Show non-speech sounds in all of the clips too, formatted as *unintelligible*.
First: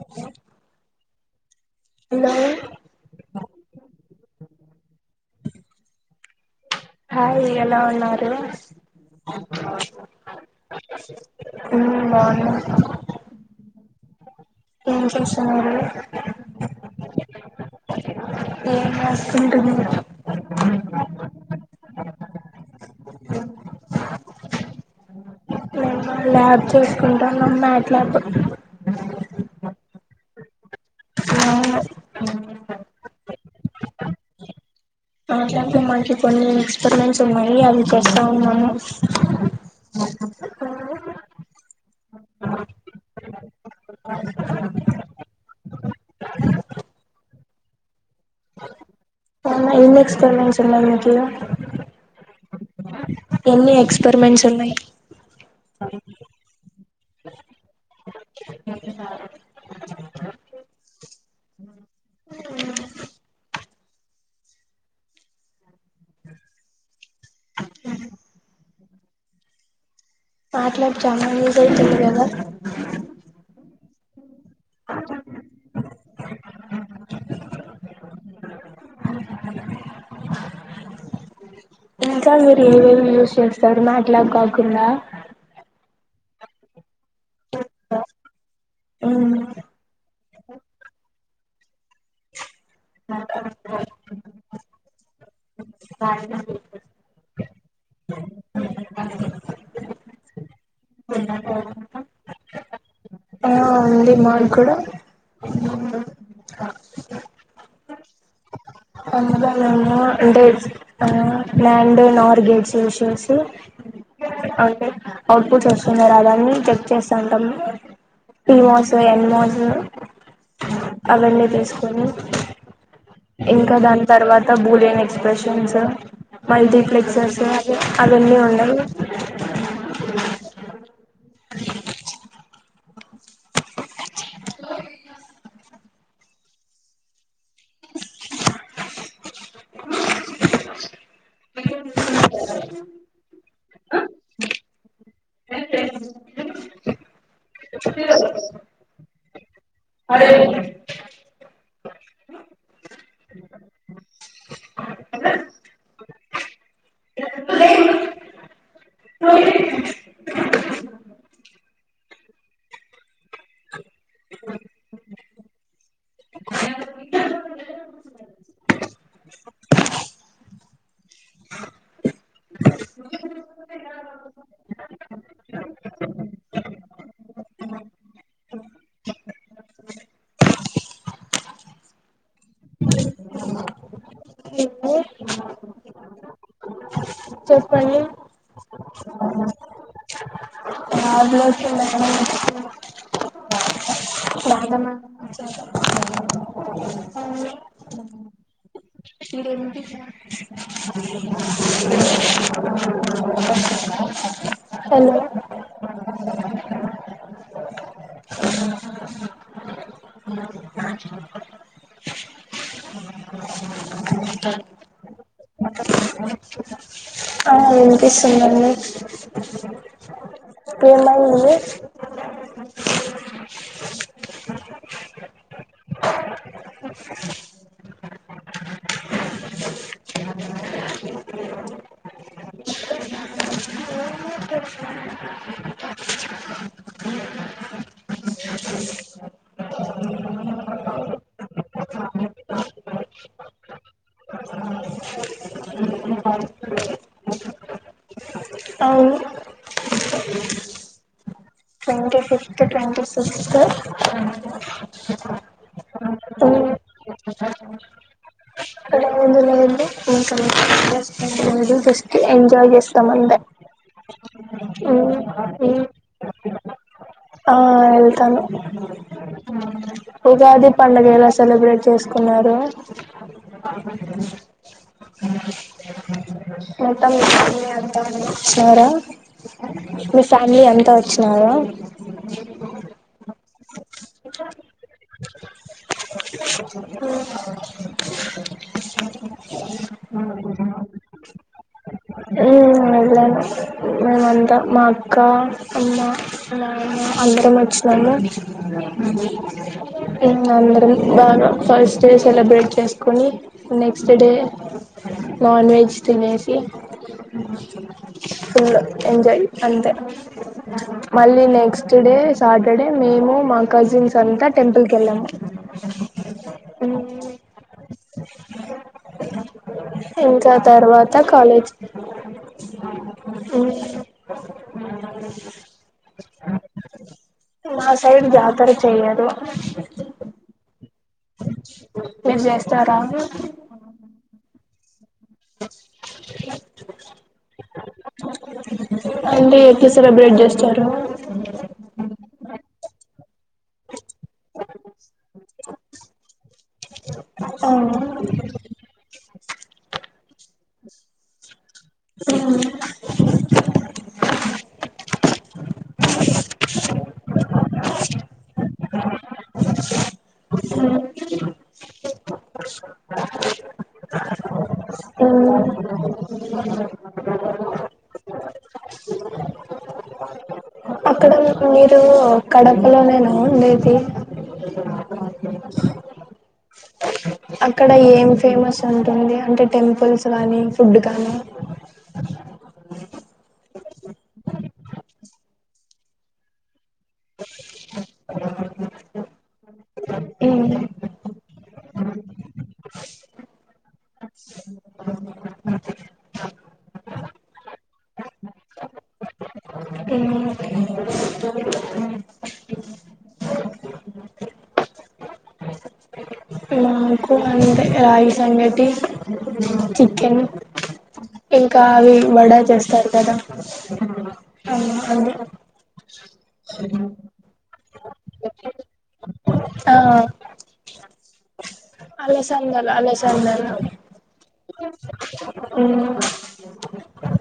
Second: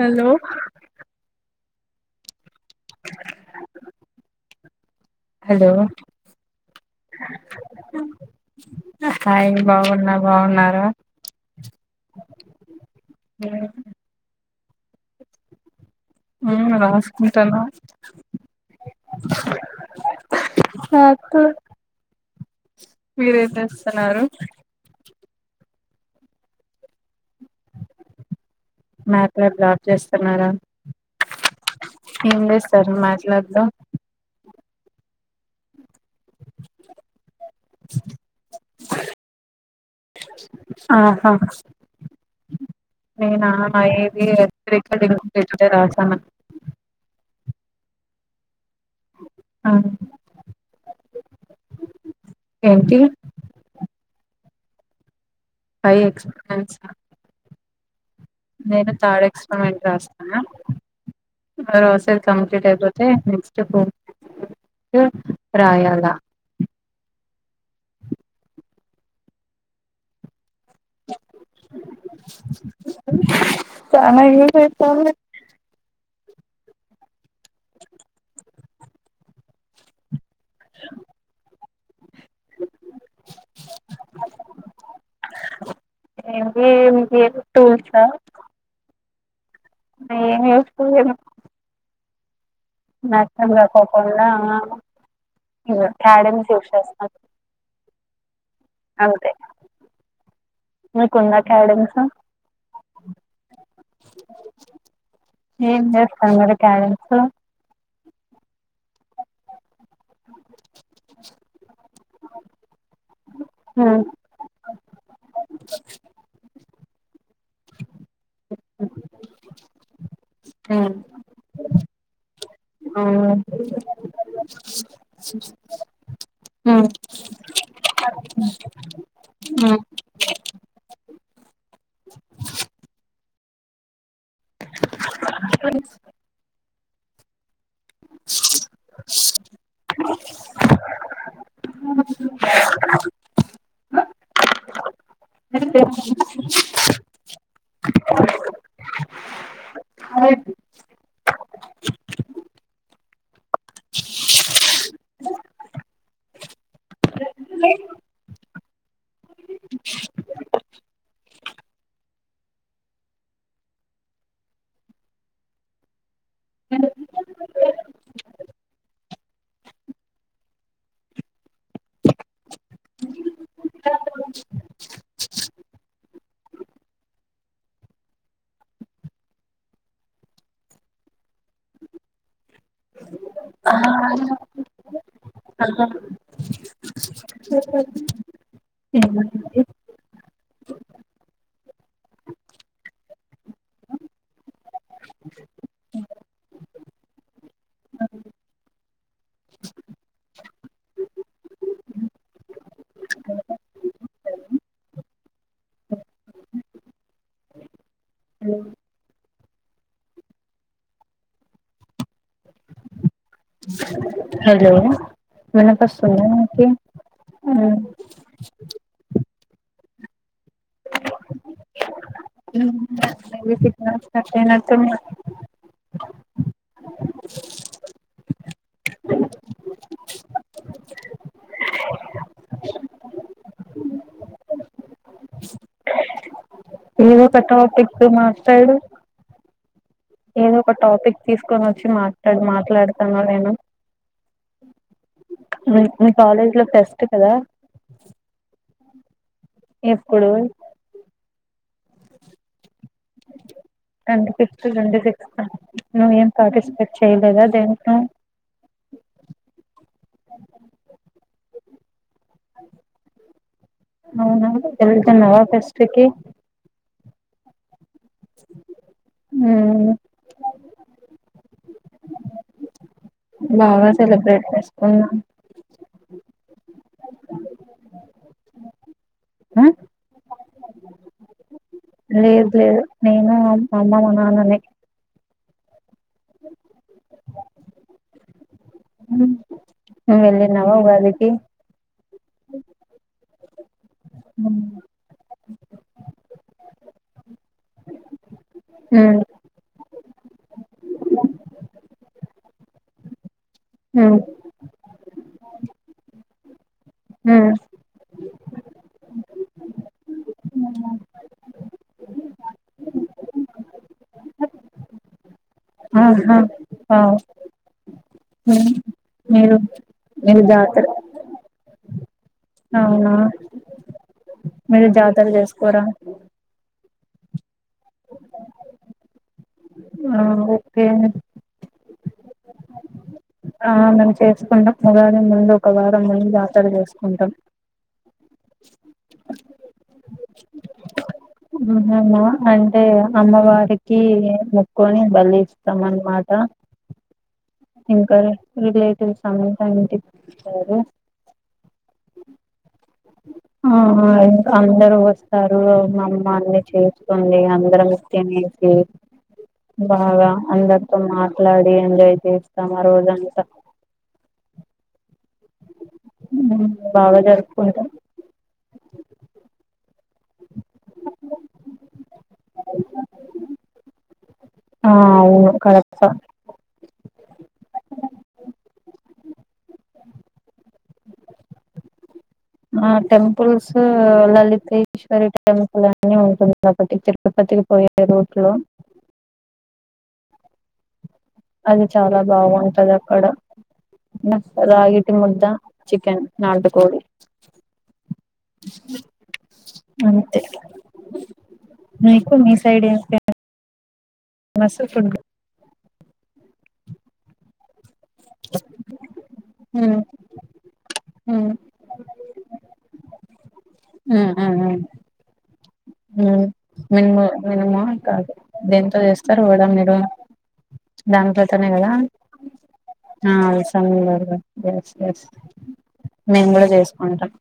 Hello hello hello hi ఎలా ఉన్నారు hi బాగున్న బాగున్నార మ్మ్ బాగున్నా *unintelligible* ఏం చేస్తున్నారు అ రాసుకుంటాన ఏం రాసుకుంటున్నారు రాసుకో మీరేం చేస్తున్నారు నేను ల్యాబ్ చేసుకుంటన్నా మ్యాట్ లాక్ మ్యాట్లాబ్ జాబ్ చేస్తున్నారా ఏం చేస్తారు మ్యాట్ లాక్ తో మ్యాట్లాక్ మంచిది కొంచెం ఎక్స్పరిమెంట్స్ ఉన్నాయి అది చేస్తా ఉన్నాను ఆహా నేన ఏది క్రిటికల్ ఉంటే రాశాను ఏం ఎక్స్పెరిమెంట్స్ ఉన్నాయి మీకీ ఏంటి ఎన్ని ఎక్స్పెరిమెంట్స్ ఉన్నాయి ఫై ఎక్స్పీరియన్స్ నేను థాడ్ ఎక్స్పరిమెంట్ రాస్తాను ఆ సెట్లా కంప్లీట్ అయిపోతే నెక్స్ట్ పో ప్రయాల అ మాట్లాడ్చామా నజ తెలిగదా చానా యూస్ అయ్యతుంది సార్ మీరు ఏవేమి యూస్ చేస్తారు మాట్లాడు కాకుండా ఎ బబి టూల్స్ మ్మ్ ఆ ఏమి యూస్ ఫుల్ *unintelligible* క్యాడన్ శిక్షాస్తం అంతే మీకుందా క్యాడమ్స్ ఆ ఉంది మాకు కూడా ఏం చేస్తాను మరి క్యారెంస్ అన్నదన్న అంటే *unintelligible* లో తే అవుట్పుట్స్ వస్తుందా రాదా అని చెక్ చేస్తాంటం. పీమోసు ఎన్మోసు అవన్నీ తీసుకొని ఇంకా దాని తర్వాత బూలెన్ ఎక్స్ప్రెషన్స్ మల్టీ ప్లిక్సెసు యా ఆ రెండే ఉన్నాయి *inaudible* *inaudible* *inaudible* *unintelligible* *unintelligible* *inaudible* ఆ హలో రేపు చెప్పండి పడుతుంది *unintelligible* *unintelligible* నీరేం దిసిన్య హలో హలో విపిస్తందా నీకి వినిపిస్తందండి ఏమైయింది ఉ ఆ వినిపిస్తుందా స్ట్రక్ అయినటుందిగా *inaudible* ఏదో పెట్టవ పెట్టు మట్లాడు ఏదో ఒక టాపిక్ తీసుకొనివొచ్చి మాట్లా మాట్లాడతన్నా నేను రేప్ మీ కాలేజ్ లో ఫెస్ట్ కదా అవును ఎప్పుడు హలో సిస్టర్ ట్ంటీ సిక్స్ *unintelligible* నువేం లేదు పార్టిసిపేట్ చేయలేదా దేంట్లో. *unintelligible* లేదు జస్ట్ ఎంజాయ్ చేస్తాం అంతే అవునా వెళ్తున్నావా ఫెస్ట్ కి ఆ ఇంకా మ్మ్ ఉగాది పండుగ ఎలా సెలబ్రేట్ చేసుకున్నారు బాగా సెలబ్రేట్ చేసుకున్నాం మొత్తం మీ ఫ్యామిలీ అంత వచ్చినరా ఆ మీ ఫ్యామిలీ అంత వచ్చినారా లేదు లేదు నేను మా అమ్ మా అమ్మ మా నాన్ననే ఉ నువ్ వెళ్లినవా ఉగాది కి ఉ వెళ్ళాను మేమంతా మా మ్మ్ అక్కా అమ్మా నాన్న అందరమూ వచ్చినాము ఏమ్ కాదులే బాగా ఫస్ట్ స్టేషన్లో బెట్ యేసుకొని నెక్స్ట్ మ్మ్ డే నాన్ వెజ్ తినేసి మ్మ్ ఫుల్ ఎంజాయ్ అంతే మళ్ళీ నెక్స్ట్ డే సాటర్డే మేము మా కజిన్స్ అంతా టెంపుల్ కి వెళ్ళాము. ఆహా ఆ ము మీరు మీరు ఇంకా జాతర తర్వాత కాలేజ్ అవునా మీరు జాతర చేసుకోరా మా సైడ్ జాతర చేయ్యారు ఆ ఓకే మీర్ చేస్తారా ఆ మేము చేసుకుంటాం ఉగాది ముందు ఒక వారం ముందు జాతర చేసుకుంటాం అంటే ఎట్కి సెలబ్రేట్ చేస్తారు ఉ అంటే అమ్మవారికి మొక్కుకుని బలి ఇస్తాం అనమాట ఇంకా రిలేటివ్స్ అంత ఇంటికీవాస్తారు ఉమ్ ఆ అందరు వస్తారు మామ్మల్ని చేసుకోని అందరం తినేసి బాగా అందరితో మాట్లాడి ఎంజాయ్ చేస్తాం ఆ రోజంతా *inaudible* బాగా జరుపుకుంటం అ అక్కడ మీరు కడపలోనేైనా ఉండేది ఆ అవును కరెక్ట్ అక్కడ ఏం ఫేమస్ ఉంటుంది అంటే టెంపుల్స్ కాగానీ ఫుడ్ కానీ ఆ టెంపుల్స్ లలితేశ్వరి టెంపుల్ అని ఉంటుంది ఒకటి తిరుపపతికి పోయే రూట్లో ఉమ్ అది చాలా బాగుంటది అక్కడ రగిటి ముద్ద చికెన్ నాడు కోడి అంతే మ్మ్ మీకు మీ సైడి ఏం ఫామ్ మసు ఫుడ్ మాకు అంతే రాగి సంగటి చికెన్ ఇంకా అవి వడా చేస్తారు కదా అ మ్ మినిమో మెనూమ్ కాదు దేంతో చేస్తారు వడ ఆ మీరు దానపథనగాస అలసందలు అలసందలు ఎస్ ఎస్ మ్మ్ మేము కూడా చేసుకుంటాం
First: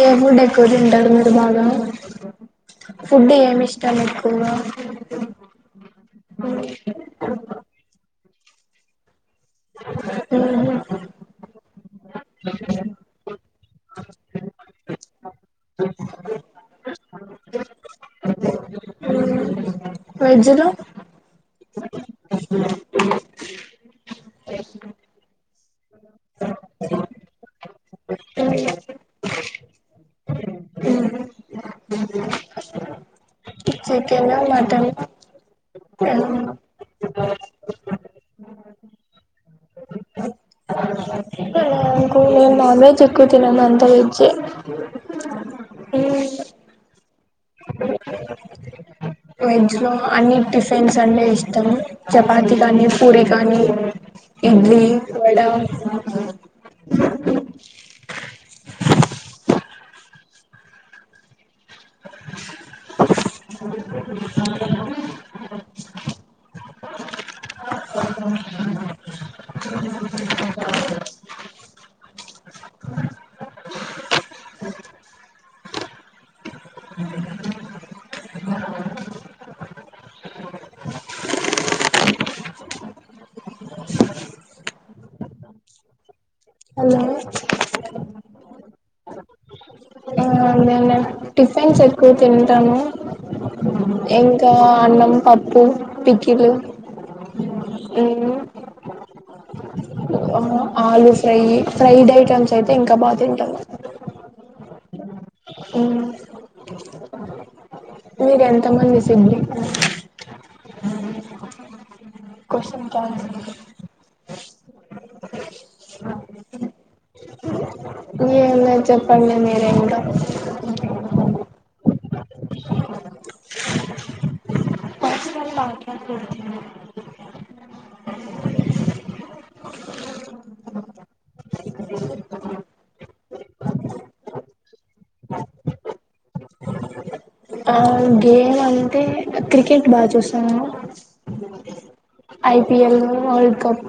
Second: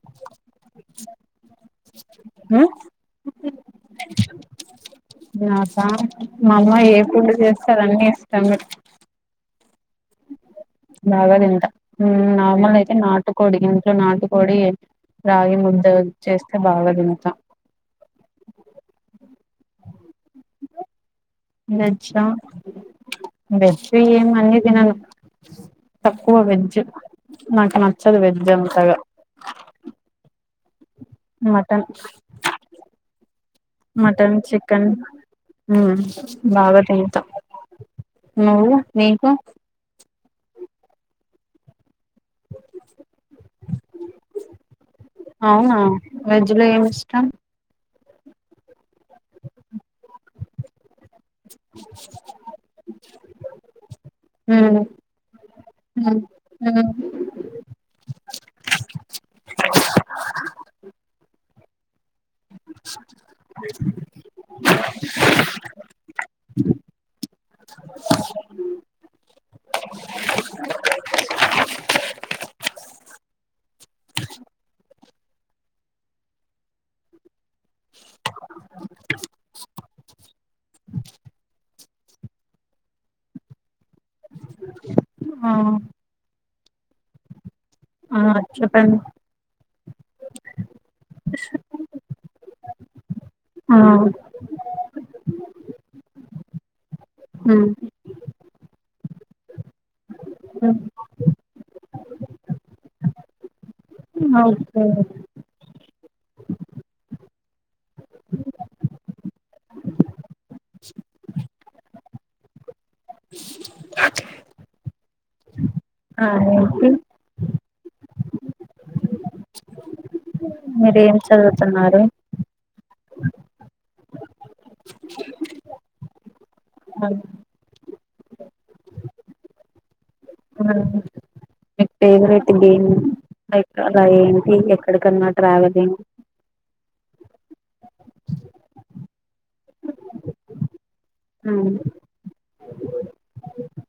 ఏ ఫుడ్ ఎక్కువ తింటారు మీరు బాగా ఫుడ్ ఏమి ఇష్టం ఏకువగా నాకా మా అమ్మ ఏ ఫుడ్ చేస్తే అదన్నీ ఇష్టమే ఉ బాగా తింటా నార్మల్ అయితే నాటు కొడి ఇంట్లో నాటి కొడి రాగి ముద్ద చేస్తే బాగా తింటా *unintelligible* వెజ్ లో వెజ్ ఆ వెజ్ ఏమి అన్నీ తిన్నాను తక్కువ వెజ్జ్ నాకు నచ్చదు వెజ్ అంతగా మటన్ చికెన్ మటన్ చికెన్ మ్ మటన్ బాగా తింటాం నువ్వు నీకు *inaudible* నాకు నేను నాన్ వెజ్ ఎక్కువ తినను అంత వెజ్జే అవునా వెజ్ లో ఏమి టం వెజ్ లో అన్ని టిఫిన్స్ న్నే ఇష్టం చపాతి కానీ ఫురి కానీ ఉమ్ ఇడ్లీ వడ *unintelligible* *unintelligible* *unintelligible* *inaudible* ఆ హలో ఆ చెప్పండి ఆ అదేం టిఫిన్స్ ఎక్కువ తింటాను ఆ ఇంకా అన్నం పప్పు పికిలు ఉమ్ ఆలుూ ఫ్రై ఫ్రైడ్ ఐటమ్స్ అయితే ఇంకా బాగా తింటాను ఓకే అ మీరు ఎంతమంది సిబ్లింగు *inaudible* క్వశ్చన్ కి అల్సర్ ఇవ్వు ఆఏంటి ఏంలే చెప్పండి మీరే ఇంకా మీరు ఏం చదువుతున్నారు పాటల్ పెడుతున్నారు అ *inaudible* ఆ మీ ఫేవరెట్ గేమ్ ఎక్క ఏంటి ఎక్కడికన్నా ట్రావెలింగ్ *inaudible* ఆ గేమ్ అంటే క్రికెట్ బాగా చూసాము ఐపిఎల్ వరల్డ్ కప్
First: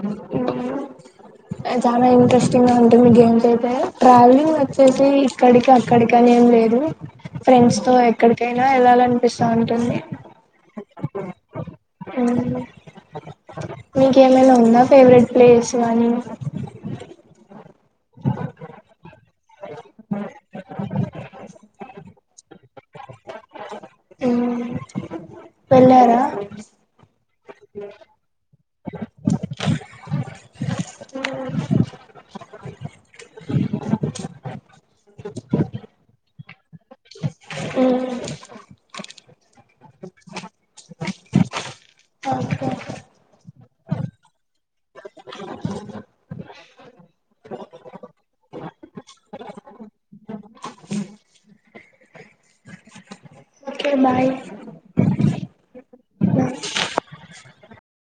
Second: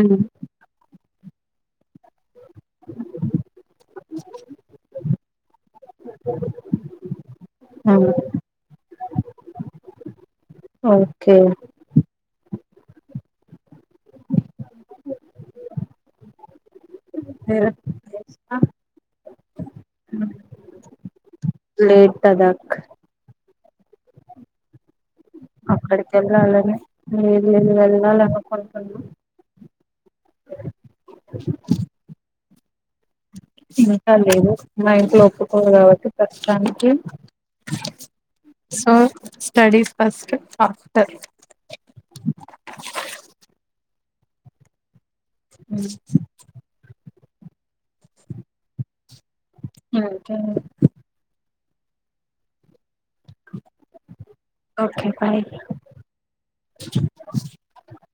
ఉమ్ *inaudible* చాలా ఇంట్రెస్టింగ్ ఉంటుంది గేమ్స్ లైతే ట్రావెలింగ్ వచ్చేసి ఇక్కడికి అక్కడికి అని ఏంలేదు ఫ్రెండ్స్ తో ఎక్కడికైనా వెళ్ళాలనిపిస్తా ఉంటుంది ఓకే మీకేమైనా ఉందా ఫేవరెట్ ప్లేస్ అనీ లేట్ తదాక్ మ్మ్. అక్కడికి వెళ్ళారా యెళ్ళాలని లేదులేదు వెళ్ళాలనుకుంటున్నా ఇంకా లేదు మా ఇంట్లో ఒప్పుకోరు కాబట్టి ప్రస్తుతానికి మ్మ్. So studies first after okay ఉమ్ అకే *unintelligible* ఓకే బాయ్ ఓకే బాయ్